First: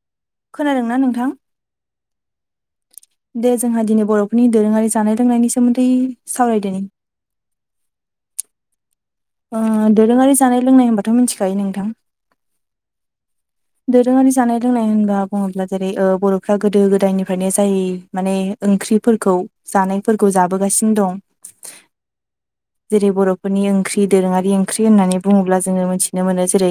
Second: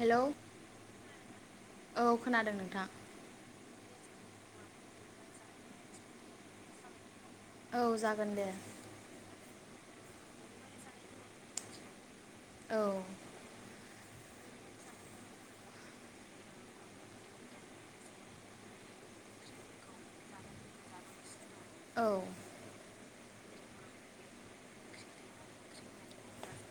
Hello खोनादोंना नोंथां औ खोनादों नोंथां दे जोंहा दिनै बरफोरनि दोरोङारि जानाय लोंनायनि सोमोन्दै सावरायदोनि औ जागोन दे ओ - दोरोङारि जानाय लोंनाय होनबाथ मिथिखायो नोंथां औ दोरोङारि जानाय लोंनाय होनबा बुङोब्ला जेरै ओ- बरफ्रा गोदो गोदायनिफ्रायनो जाय माने ओंख्रिफोरखौ जानायफोरखौ जाबोगासिनो दं औ जै बरफोरनि ओं ख्रि दोरोङारि ओंख्रि होननानै बुङोब्ला जोङो मोनथिनो मोनो जेरै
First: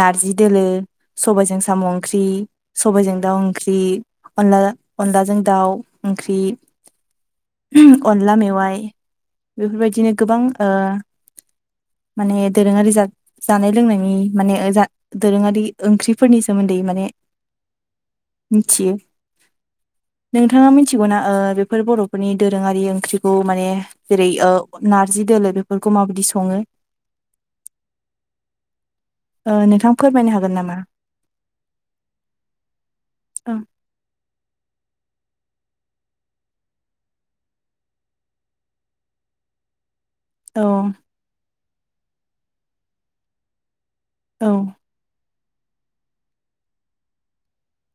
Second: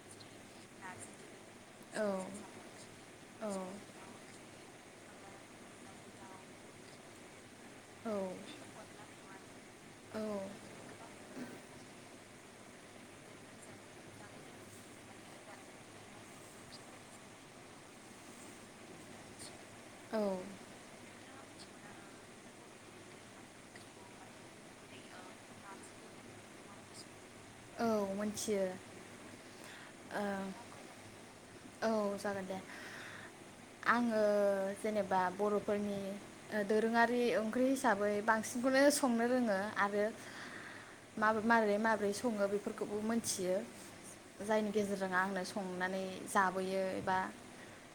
नारजि दोलो स सबायजों साम औ ओंख्रि सबायजों दाउ ओंख्रि अनदला अनलाजों दाउ ओंख्रि अनला औ मेवाइ बेफोरबायदिनो गोबां ओ माने दोरोङारि जान -जानाय - लोंनायनि माने जा-ओ - दोरोङारि ओंख्रिफोरनि सोमोन्दै माने मिन्थियो औ नोंथाङा मिथिगौ ना-ओ बेफोर बरफोरनि दोरोङारि ओंख्रिखौ माने जेरै ओ नारजि दोलो बेफोरखौ माबादि स सङो औ मोनथियो ओ नोंथां फोरमायनो ओम हागोन नामा? - औ जागोन दे औ आङो जेनेबा बर' फोरनि ओ - दोरोङारि ओंख्रि हिसाबै बांसिनखौनो संनो रोङो आरो औ माब्रै माब्रै स सङो बेफोरखौबो मोनथियो औ जायनि गेजेरजों आंनो स संनानै जाबोयो एबा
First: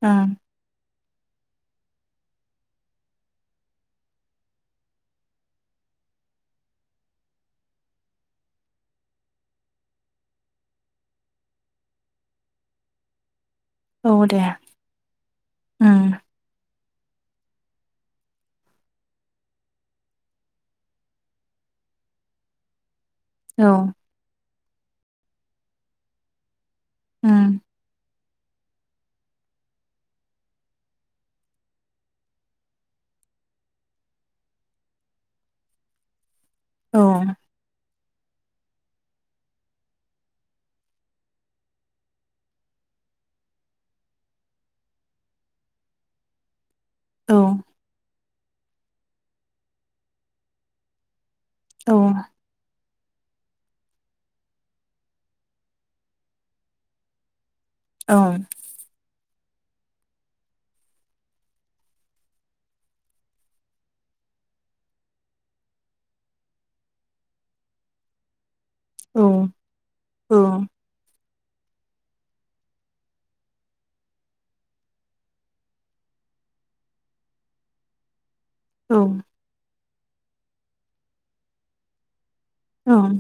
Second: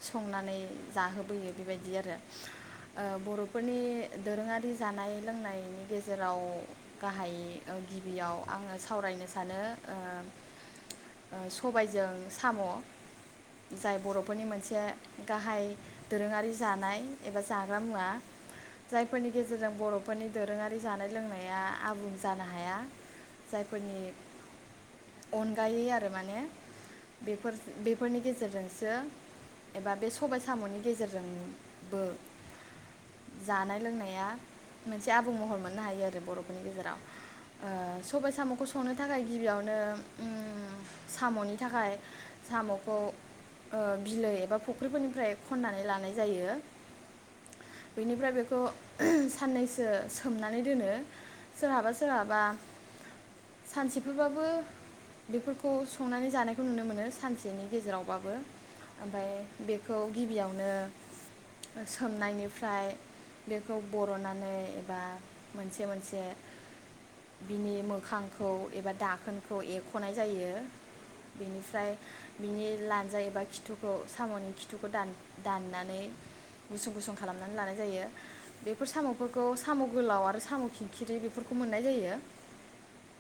ओं संनानै जाहोबोयो बेबायदि आरो ओ - बर'फोरनि दोरोङारि जानाय लोंनायनि गेजेराव गाहाय ओ - गिबियाव आङो स सावरायनो सानो ओ ओ सबायजों साम जाय औ दे बर'फोरनि मोनसे गाहाय उम दोरोङारि जानाय एबा जाग्रा मुवा जायफोरनि गेजेरजों बरफोरनि दोरोङारि जानाय लोंनाया आबुं जानो हाया औ जायफोरनि अनगायै आरो माने उम बेफोरस बेफोरनि गेजे गेजेरजोंसो एबा बे सबाय सामनि गेजेरजोंबो जानाय लोंनाया मोनसे आबुं महर मोननो हायो आरो बर' बेफोरनि गेजेराव औ ओ सबाय सामखौ संनो थाखाय गिबियावनो ओम - सामनि थाखाय सामखौ ओ - बिलो एबा फुख्रिफोरनिफ्राय खन्नानै लानाय जायो औ बेनिफ्राय बेखौ साननैसो सोमनानै दोनो सोरहाबा औ सोरहाबा सानसेफोरबाबो बेफोरखौ संनानै जानायखौ नुनो मोनो सानसे बेनि औ गेजेरावबाबो ओमफाय बेखौ गिबियावनो सोमनायनिफ्राय बेखौ बरनानै एबा मोनसे मोनसे बिनि मोखांखौ एबा औ दाखोनखौ एखनाय जायो बेनिफ्राय बिनि लानजाइ एबा खिथुखौ सामनि खिथुखौ दान-दाननानै गुसुं गुसुं खालामनानै लानाय जायो बेफोर औ सामफोरखौ साम गोलाव आरो साम खिंखिरि बेफोरखौ मोननाय जायो ओम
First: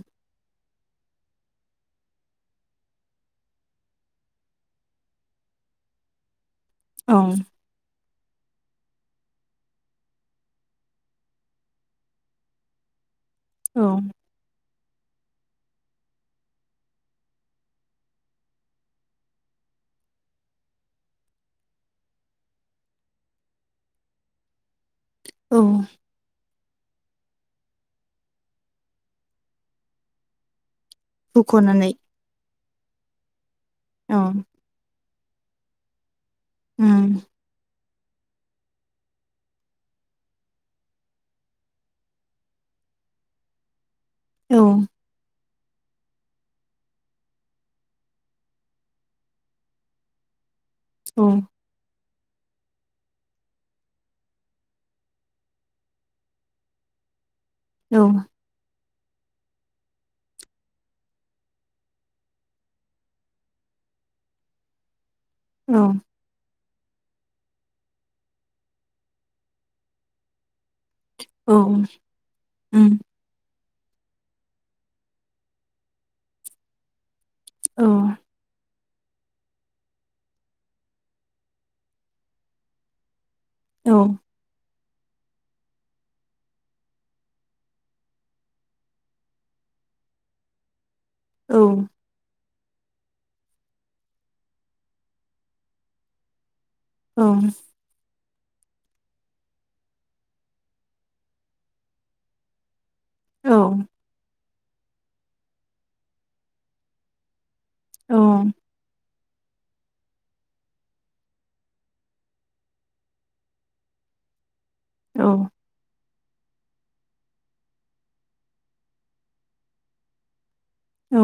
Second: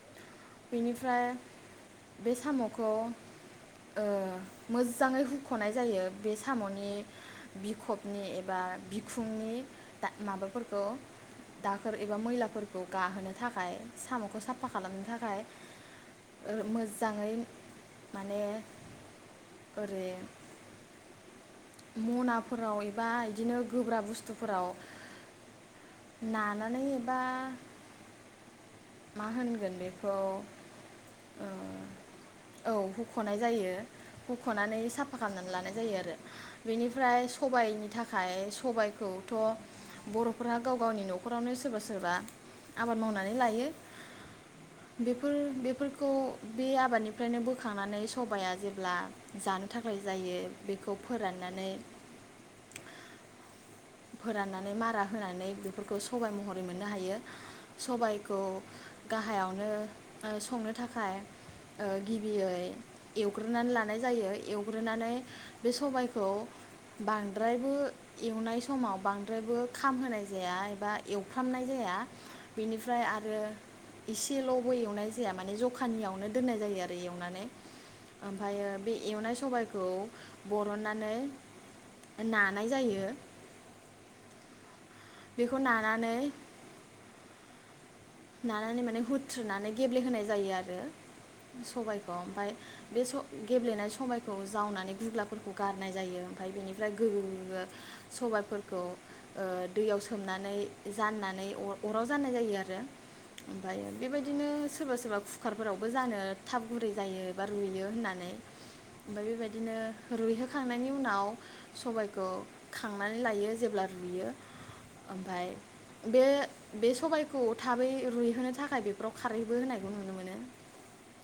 बेनिफ्राय बे सामखौ ओ मोजाङै हुखनाय जायो बे सामनि औ बिखब नि एबा बिखुंनि दा माबाफोरखौ दाखोर एबा मैलाफोरखौ गाहोनो थाखाय औ सामखौ साफ फा खालामनो थाखाय ओ मोजाङै माने ओरै मनाफोराव एबा इदिनो गोब्रा बुस्थुफोराव औ नानै एबा मा होनगोन बेखौ ओ हुखनानै औ हुखनाय जायो औ हुखनानै साफ फा खामनानै लानाय जायो आरो उम बेनिफ्राय सबाइनि थाख खाय सबायखौथ बरफोरा गाव गावनि नखरावनो सोरबा सोरबा आबाद मावनानै लायो औ बेफोर बे फोरखौ बे आबादनिफ्रायनो बोखांनानै सबाइया जेब्ला जानो थाखाय जायो बेखौ औ फोराननानै फोराननानै मारा होनानै बेफोरखौ सबाय महरै मोननो हायो औ सबायखौ गाहायावनो ओ संनो थाखाय ओ गिबियै एवग्रोनानै लानाय जायो एवग्रोनानै बे औ सबायखौ बांद्रायबो एवनाय समाव बांद्रायबो खामहोनाय जाया बा औ एवफ्रामनाय जाया उम बेनिफ्राय आरो एसेलबो एवनाय जाया माने जखानियावनो दोननाय जायो आरो एयाव एवनानै औ ओमफायो बे एवनाय सबायखौ बरननानै नानाय जायो औ बेखौ नानानै नानानै माने हुथ्रोननानै गेब्लेहोनाय जायो आरो औ सबाइखौ ओमफाय बे स गेब्लेनाय सबायखौ जावनानै गुग्लाफोरखौ गारनाय जायो ओमफ्राय बेनि ओमफ्राय औ गोगो गोगो सबायफोरखौ ओ दैयाव सोमनानै जाननानै अराव जाननाय जायो आरो औ ओमफाय बेबायदिनो सोरबा सोरबा कुकारफोरावबो जानो थाब गुरै जायो बा रुइयो औ होननानै ओमफफ्राय बेबायदिनो रुयहोखांनायनि उनाव सबाइखौ खांनानै लायो जेब्ला रुइयो ओमफाय बे बे सबायखौ थाबै रुइहोनो थाखाय बेफोराव खारैबो होनायखौ नुनो मोनो औ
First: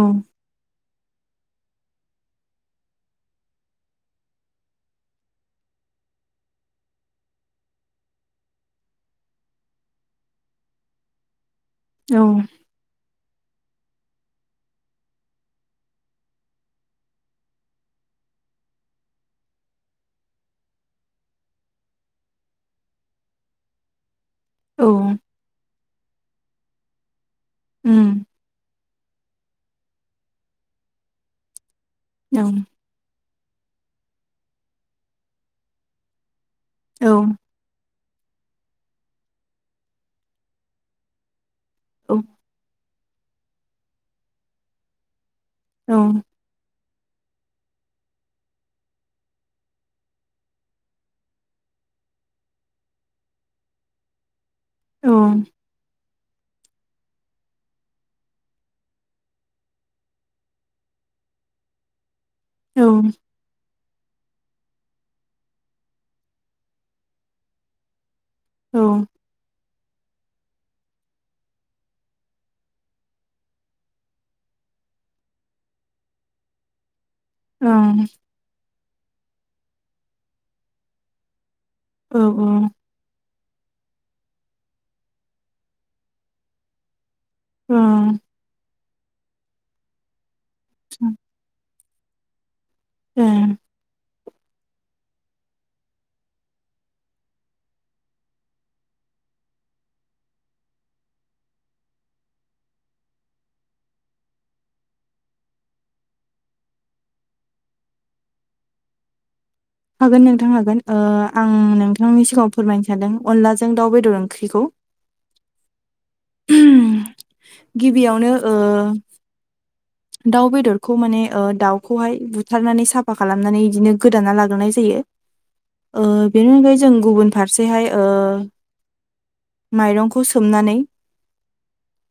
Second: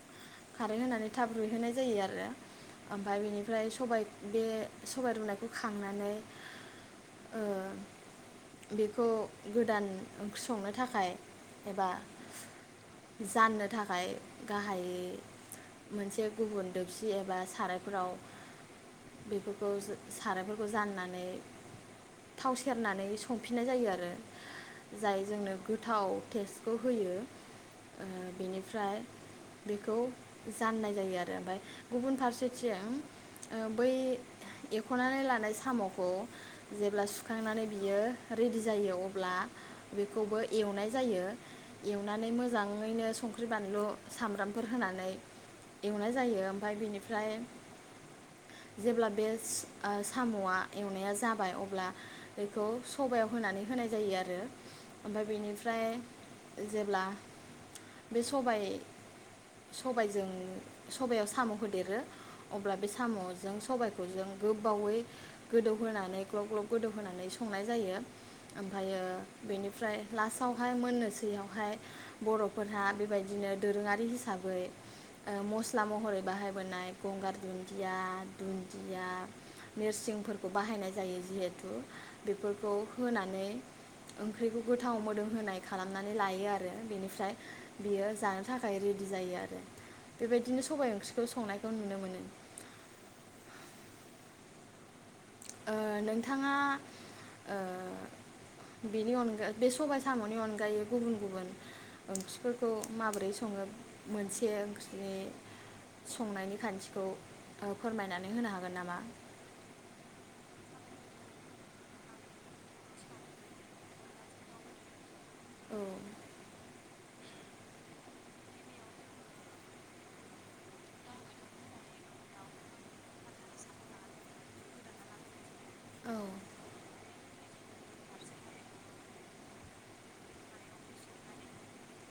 खारै होनानै थाब रुइहोनाय जायो आरो ओमफ्राय बेनिफ्राय सबाय बे सबाय रुनायखौ खांनानै ओ बेखौ गोदान ओंख्रि संनो थाखाय एबा जाननो थाखाय गाहायै मोनसे गुबुन दोबसि एबा सारायफोराव बेफोरखौ सारायफोरखौ जाननानै थाव सेरनानै संफिननाय जायो आरो औ जाय जोंनो गोथाव टेस्टखौ होयो ओ बेनिफ्राय बेखौ जाननाय जायो आरो ओमफाय गुबुन फारसेथिं ओ बै एखनानै लानाय सामखौ जेब्ला औ सुखांनानै बियो रेदि जायो अब्ला बेखौबो एवनाय जायो औ एवनानै मोजाङैनो संख संख्रि बानलु सामब्रामफोर होनानै एवनाय औ जायो ओमफाय बेनि ओमफ्राय जेब्ला बे ओ सामआ एवनाया जाबाय अब्ला बेखौ सबाइयाव होनानै होनाय जायो आरो आमफाय ओं बेनिफ्राय जेब्ला बे सबाइ सबाइजों सबाइयाव साम होदेरो अब्ला बे औ सामजों सबायखौ जों गोबावै गोदौहोनानै ग्लब ग्लब गोदौहोनानै संनाय जायो ओमफायो औ बेनिफ्राय लास [unintelligible] हाय मोननोसैयावहाय बरफोरहा बेबायदिनो दोरोङारि हिसाबै ओ मस्ला महरै बाहायबोनाय गंगार दुन्दिया दुन्दिया निरसिंफोरखौ बाहायनाय जायो जिहे तु बेफोरखौ होनानै ओंख्रिखौ गोथाव मोदोम होनाय खालामनानै लायो आरो बेनिफ्राय बियो ओं जानो थाखाय थाखाय रेडि जायो आरो बेबायदिनो सबाय ओंख्रिखौ संनायखौ खौ नुनो मोनो ए ओ नोंथाङा ओ बेनि अनगा बे सबाय सामनि अनगायै गुबुन गुबुन ओंख्रिफोरखौ माबोरै सङो मोनसे ओंख्रिनि संनायनि खान्थिखौ ओ फोरमायनानै होनो हागोन नामा हागोन नोंथां हागोन ओ आं नोंथांनि सिगाङाव फोरमायनो सानदों अनलाजों दाउ बेदर ओंख्रिखौ औ गिबियावनो ओ दाउ बेदरखौ माने ओ दाउखौहाय बुथारनानै साफा खालामनानै इदिनो गोदाना लाग्रोनाय जायो ओ बेनि औ अनगायै जों गुबुन फारसेहाय ओ माइरंखौ सोमनानै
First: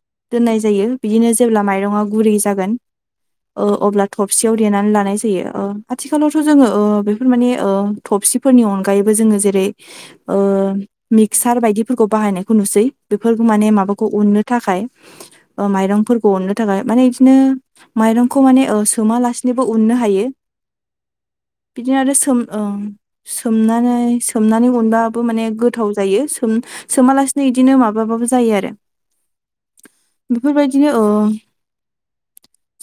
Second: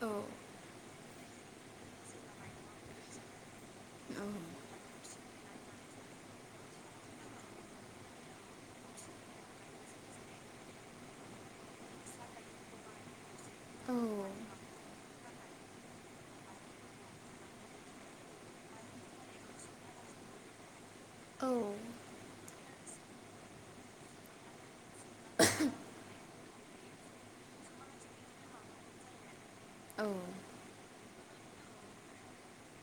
औ दोननाय जायो बिदिनो जेब्ला माइरंआ गुरु जायो जागोन ओ अब्ला औ थबसिआव देनानै लानाय जायो ओ आथिखालावथ जों ओ बेफोरमाने ओ थबसिफोरनि अनगायैबो जोङो जेरै ओ मिक्सर बायदिफोरखौ बाहायनायखौ नुसै बेफोर माने औ माबाखौ उननो थाखाय ओ माइरंफोरखौ उननो थाखाय माने [unintelligible] माइरंखौ माने ओ सोमालासिनोबो उननो हायो औ बिदिनो आरो सोम ओं सोमनानै सोमनानै उनबा [unintelligible] माने गोथाव जायो ओम सोमालासिनो इदिनो माबाबाबो जायो आरो बेफोरबायदिनो औ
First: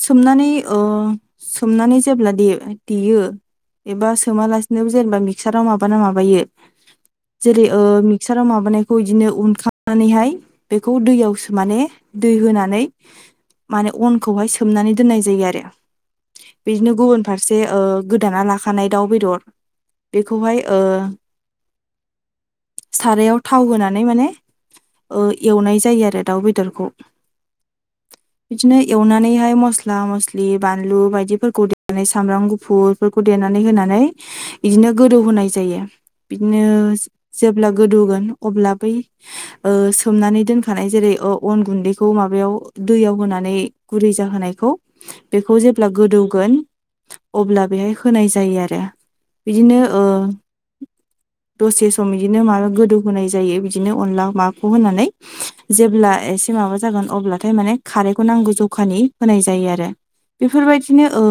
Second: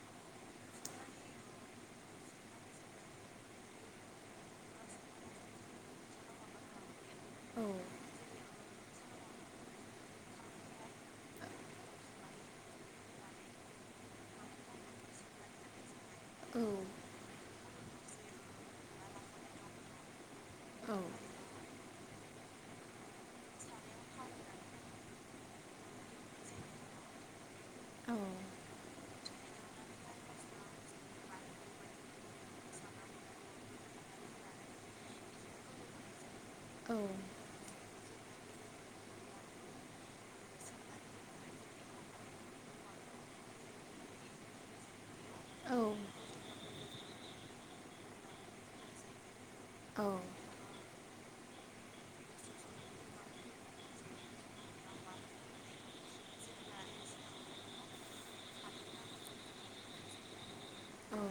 सोमनानै ओ सोमनानै जेब्ला देयो एबा सोमालासिनो जेनेबा मिक्साराव माबाना माबायो जेरै ओ मिक्साराव माबानाय बेखौ इदिनो उनखांनानैहाय बेखौ दैयावसो माने दै होनानै माने अनखौहाय सोमनानै दोननाय जायो आरो बिदिनो गुबुन फारसे ओ गोदाना लाखानाय दाउ बेदर बे बेखौहाय ओ सारायाव थाव होनानै माने ओ एवनाय जायो आरो दाउ बेदरखौ औ बिदिनो एवनानैहाय मस्ला मस्लि बानलु बायदिफोरखौ देनानै सामब्राम गुफुरफोरखौ देनानै होनानै बिदिनो गोदौ होनाय जायो बिदिनो औ जेब्ला गोदौगोन अब्ला बै ओ सोमनानै दोनखानाय जेरै ओ अन गुन्दैखौ माबायाव दैयाव होना नै गुरै जाहोनायखौ बेखौ औ जेब्ला गोदौगोन अब्ला बेहाय होनाय जायो आरो बिदिनो औ ओ दसे सम बिदिनो माबा गोदौ होनाय जायो बिदिनो अनला माबाखौ होनानै जेब्ला एसे माबा जागोन अब्लाथाय माने खारै खौ नांगौ जखानि होनाय जायो आरो बेफोरबायदिनो ओ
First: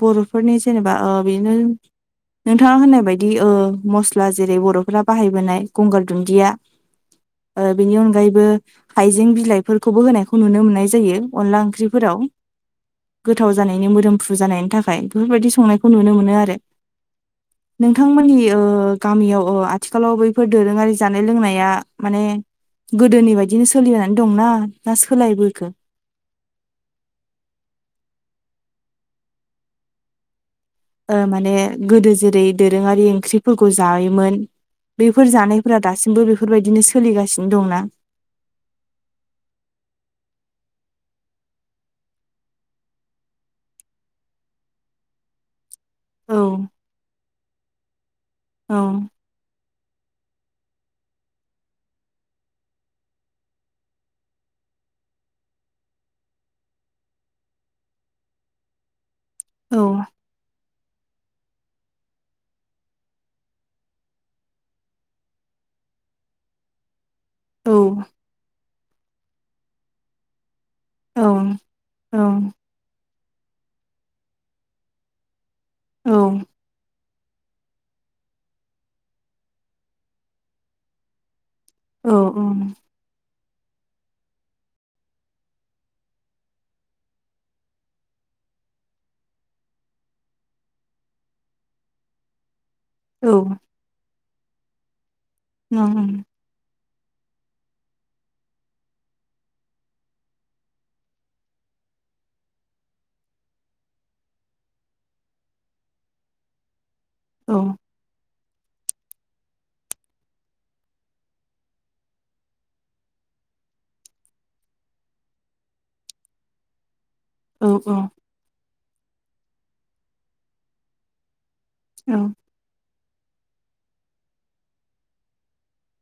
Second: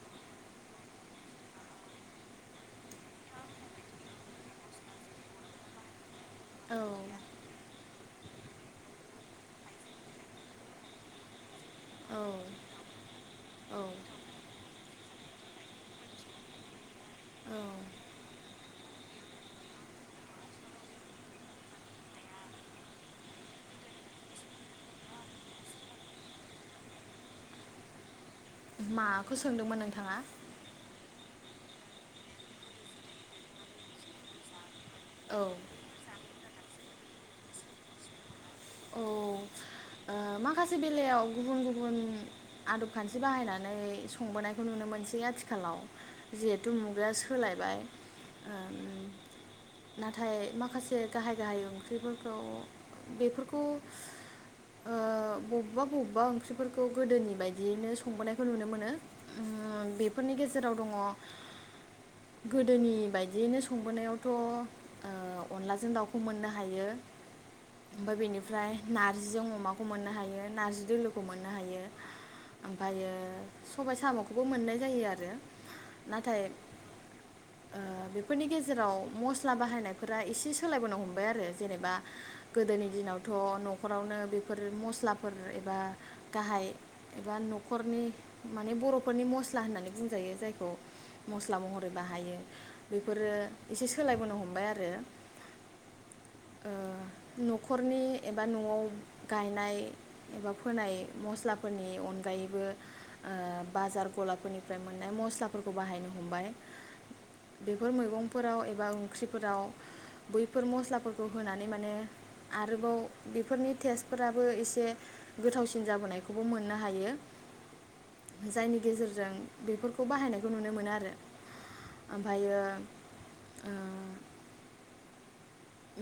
बर फोरनि जेनेबा ओ बिदिनो नोंथाङा होननाय बायदि ओ मस्ला जेरै बरफोरा बाहायबोनाय गंगार दुन्दिया ओ बेनि अनगायैबो हाइजें बिलाइफोरखौबो होनायखौ नुनो मोननाय जायो अनला ओंख्रि औ ओंख्रिफोराव गोथाव जानायनि मोदोमफ्रु जानायनि थाखाय बेफोरबायदि संनायखौ नुनो मोनो आरो औ नोंथांमोननि ओ गामियाव ओ आथिखालाव बैफोर दोरोङारि जानाय लोंनाया माने गोदोनि बायदिनो सोलिनानै दंना ना सोलायबोखो माखौ सोंदोंमोन नोंथाङा ओ माने गोदो जेरै दोरोङारि ओंख्रिफोरखौ जायोमोन बेफोर औ जानायफोरा दासिमबो बेफ बेफोरबायदिनो सोलिगासिनो दंना औ ओ माखासे बेलायाव गुबुन गुबुन आदबखान्थि बाहायनानै संबोनायखौ नुनो मोनसै आथिखालाव औ जिहेथु मुगाया सोलायबाय ओम औ नाथाय माखासे गाहाय गाहाय ओंख्रिफोरखौ बेफोरखौ ओ बबेबा बबेबा ओंख्रिफोरखौ गोदोनि बायदियैनो संबोनायखौ नुनो मोनो उम औ बेफोरनि गेजेराव दङ गोदोनि बायदियैनो संबोनायावथ ओ अनलाजों दाउखौ मोननो हायो औ ओमफ्राय बेनिफ्राय नारजिजों अमाखौ खौ मोननो हायो नारजि दोलोखौ औ मोननो हायो औ ओमफ्रायो सबाय सामखौबो मोननाय जायो आरो औ नाथाय ओ बेफोरनि गेजेराव मस्ला बाहायनायफोरा एसे सोलायबोनो हमबाय आरो जेनेबा औ गोदोनि दिनाव थ नखरावनो बे फोर मस्लाफोर एबा गाहाय एबा नखरनि माने बरफोरनि मस्ला होननानै बुंजायो जायखौ मस्ला महरै बाहायो औ बेफोरो एसे सोलायबोनो हमबाय आरो [unintelligible] ओ नखरनि एबा नआव गायनाय एबा फोनाय मस्लाफोरनि अनगायैबो ओ बाजार गलाफोरनिफ्राय मोननाय मस्लाफोरखौ बाहायनो हमबाय बेफोर मैगं फोराव एबा ओंख्रिफोराव बैफोर मस्लाफोरखौ होनानै माने आरोबाव बेफोरनि टेस्ट फोराबो एसे गोथावसिन जाबोनायखौबो मोननो हायो जायनि गेजेरजों बेफोरखौ बाहायनायखौ नुनो मोनो आरो आमफायो ओ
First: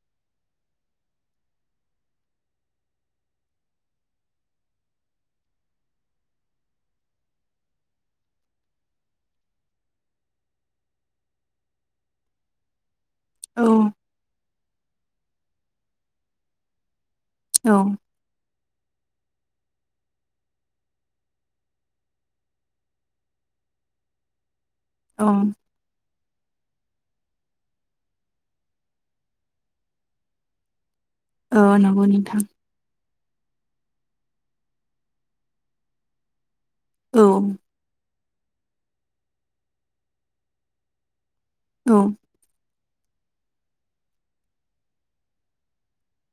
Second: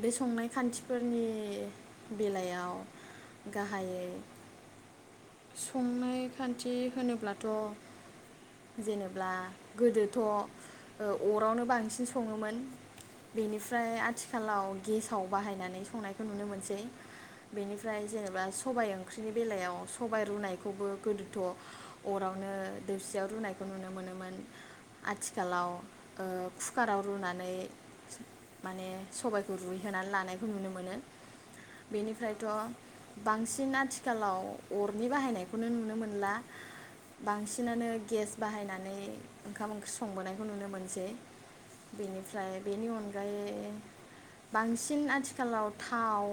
बे संनाय खान्थिफोरनि बेलायाव गाहायै संनाय खान्थि होनोब्लाथ जेनेब्ला गोदोथ अरावनो बांसिन सङोमोन बेनिफ्राय आथि [unintelligible] गेसाव बाहायनानै संनायखौ नुनो मोनसै औ बेनिफ्राय जेनेबा स सबाइ ओंख्रिनि बेलायाव स सबायाइ रुनायखौबो गोदोथ अरावनो दोबसियाव रुनायखौ नुनो मोनोमोन औ आथिखालाव ओ कुकाराव रुनानै माने सबायखौ रुइहोनानै लानायखौ नुनो मोनो औ नंगौ नोंथां बेनिफ्रायथ' बांसिन आथिखालाव अरनि बाहायनायखौनो नुनो मोनला औ बांसिनानो गेस बाहायनाय नै ओंखाम ओंख्रि संबोनायखौ नुनो मोनसै औ बेनिफ्राय बेनि अनगायै बांसिन आथिखालाव थाव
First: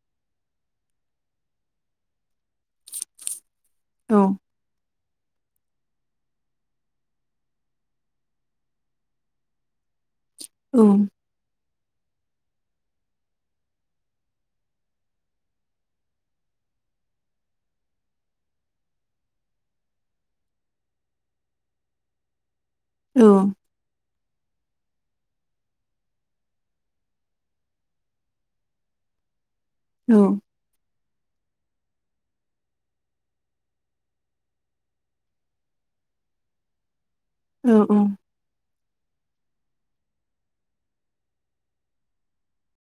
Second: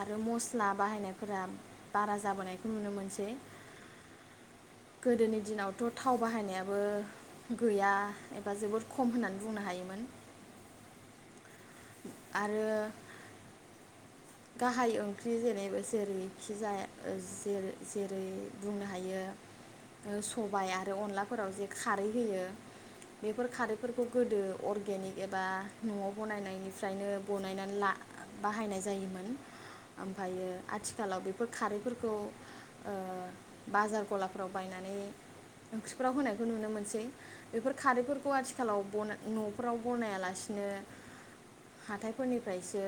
आरो मस्ला बाहायनायफोरा बारा जाबोनाय नुनो मोनसै औ गोदोनि दिनाव थाव बाहायनायाबो गैया एबा जोबोद खम होननानै बुंनो हायोमोन औ आरो गाहाय ओंख्रि जेरै जेरैखि जाया जेरै बुंनो हायो सबाय आरो अनलाफोराव जे खारै होयो बेफोर औ खारैफोरखौ गोदो अर्गेनिक एबा नआव बनायनायनिफ्रायनो बनायनानै ला बाहायनाय जायोमोन औ ओमफायो आथिखालाव बेफोर खारैफोरखौ खौ ओ बाजार गलाफ्राव बायनानै ओंख्रिफ्राव होनायखौ नुनो मोनसै बेफोर औ औ खारैफोरखौ आथिखालाव बनो नफोराव बनायालासिनो हाथायफोरनिफ्रायसो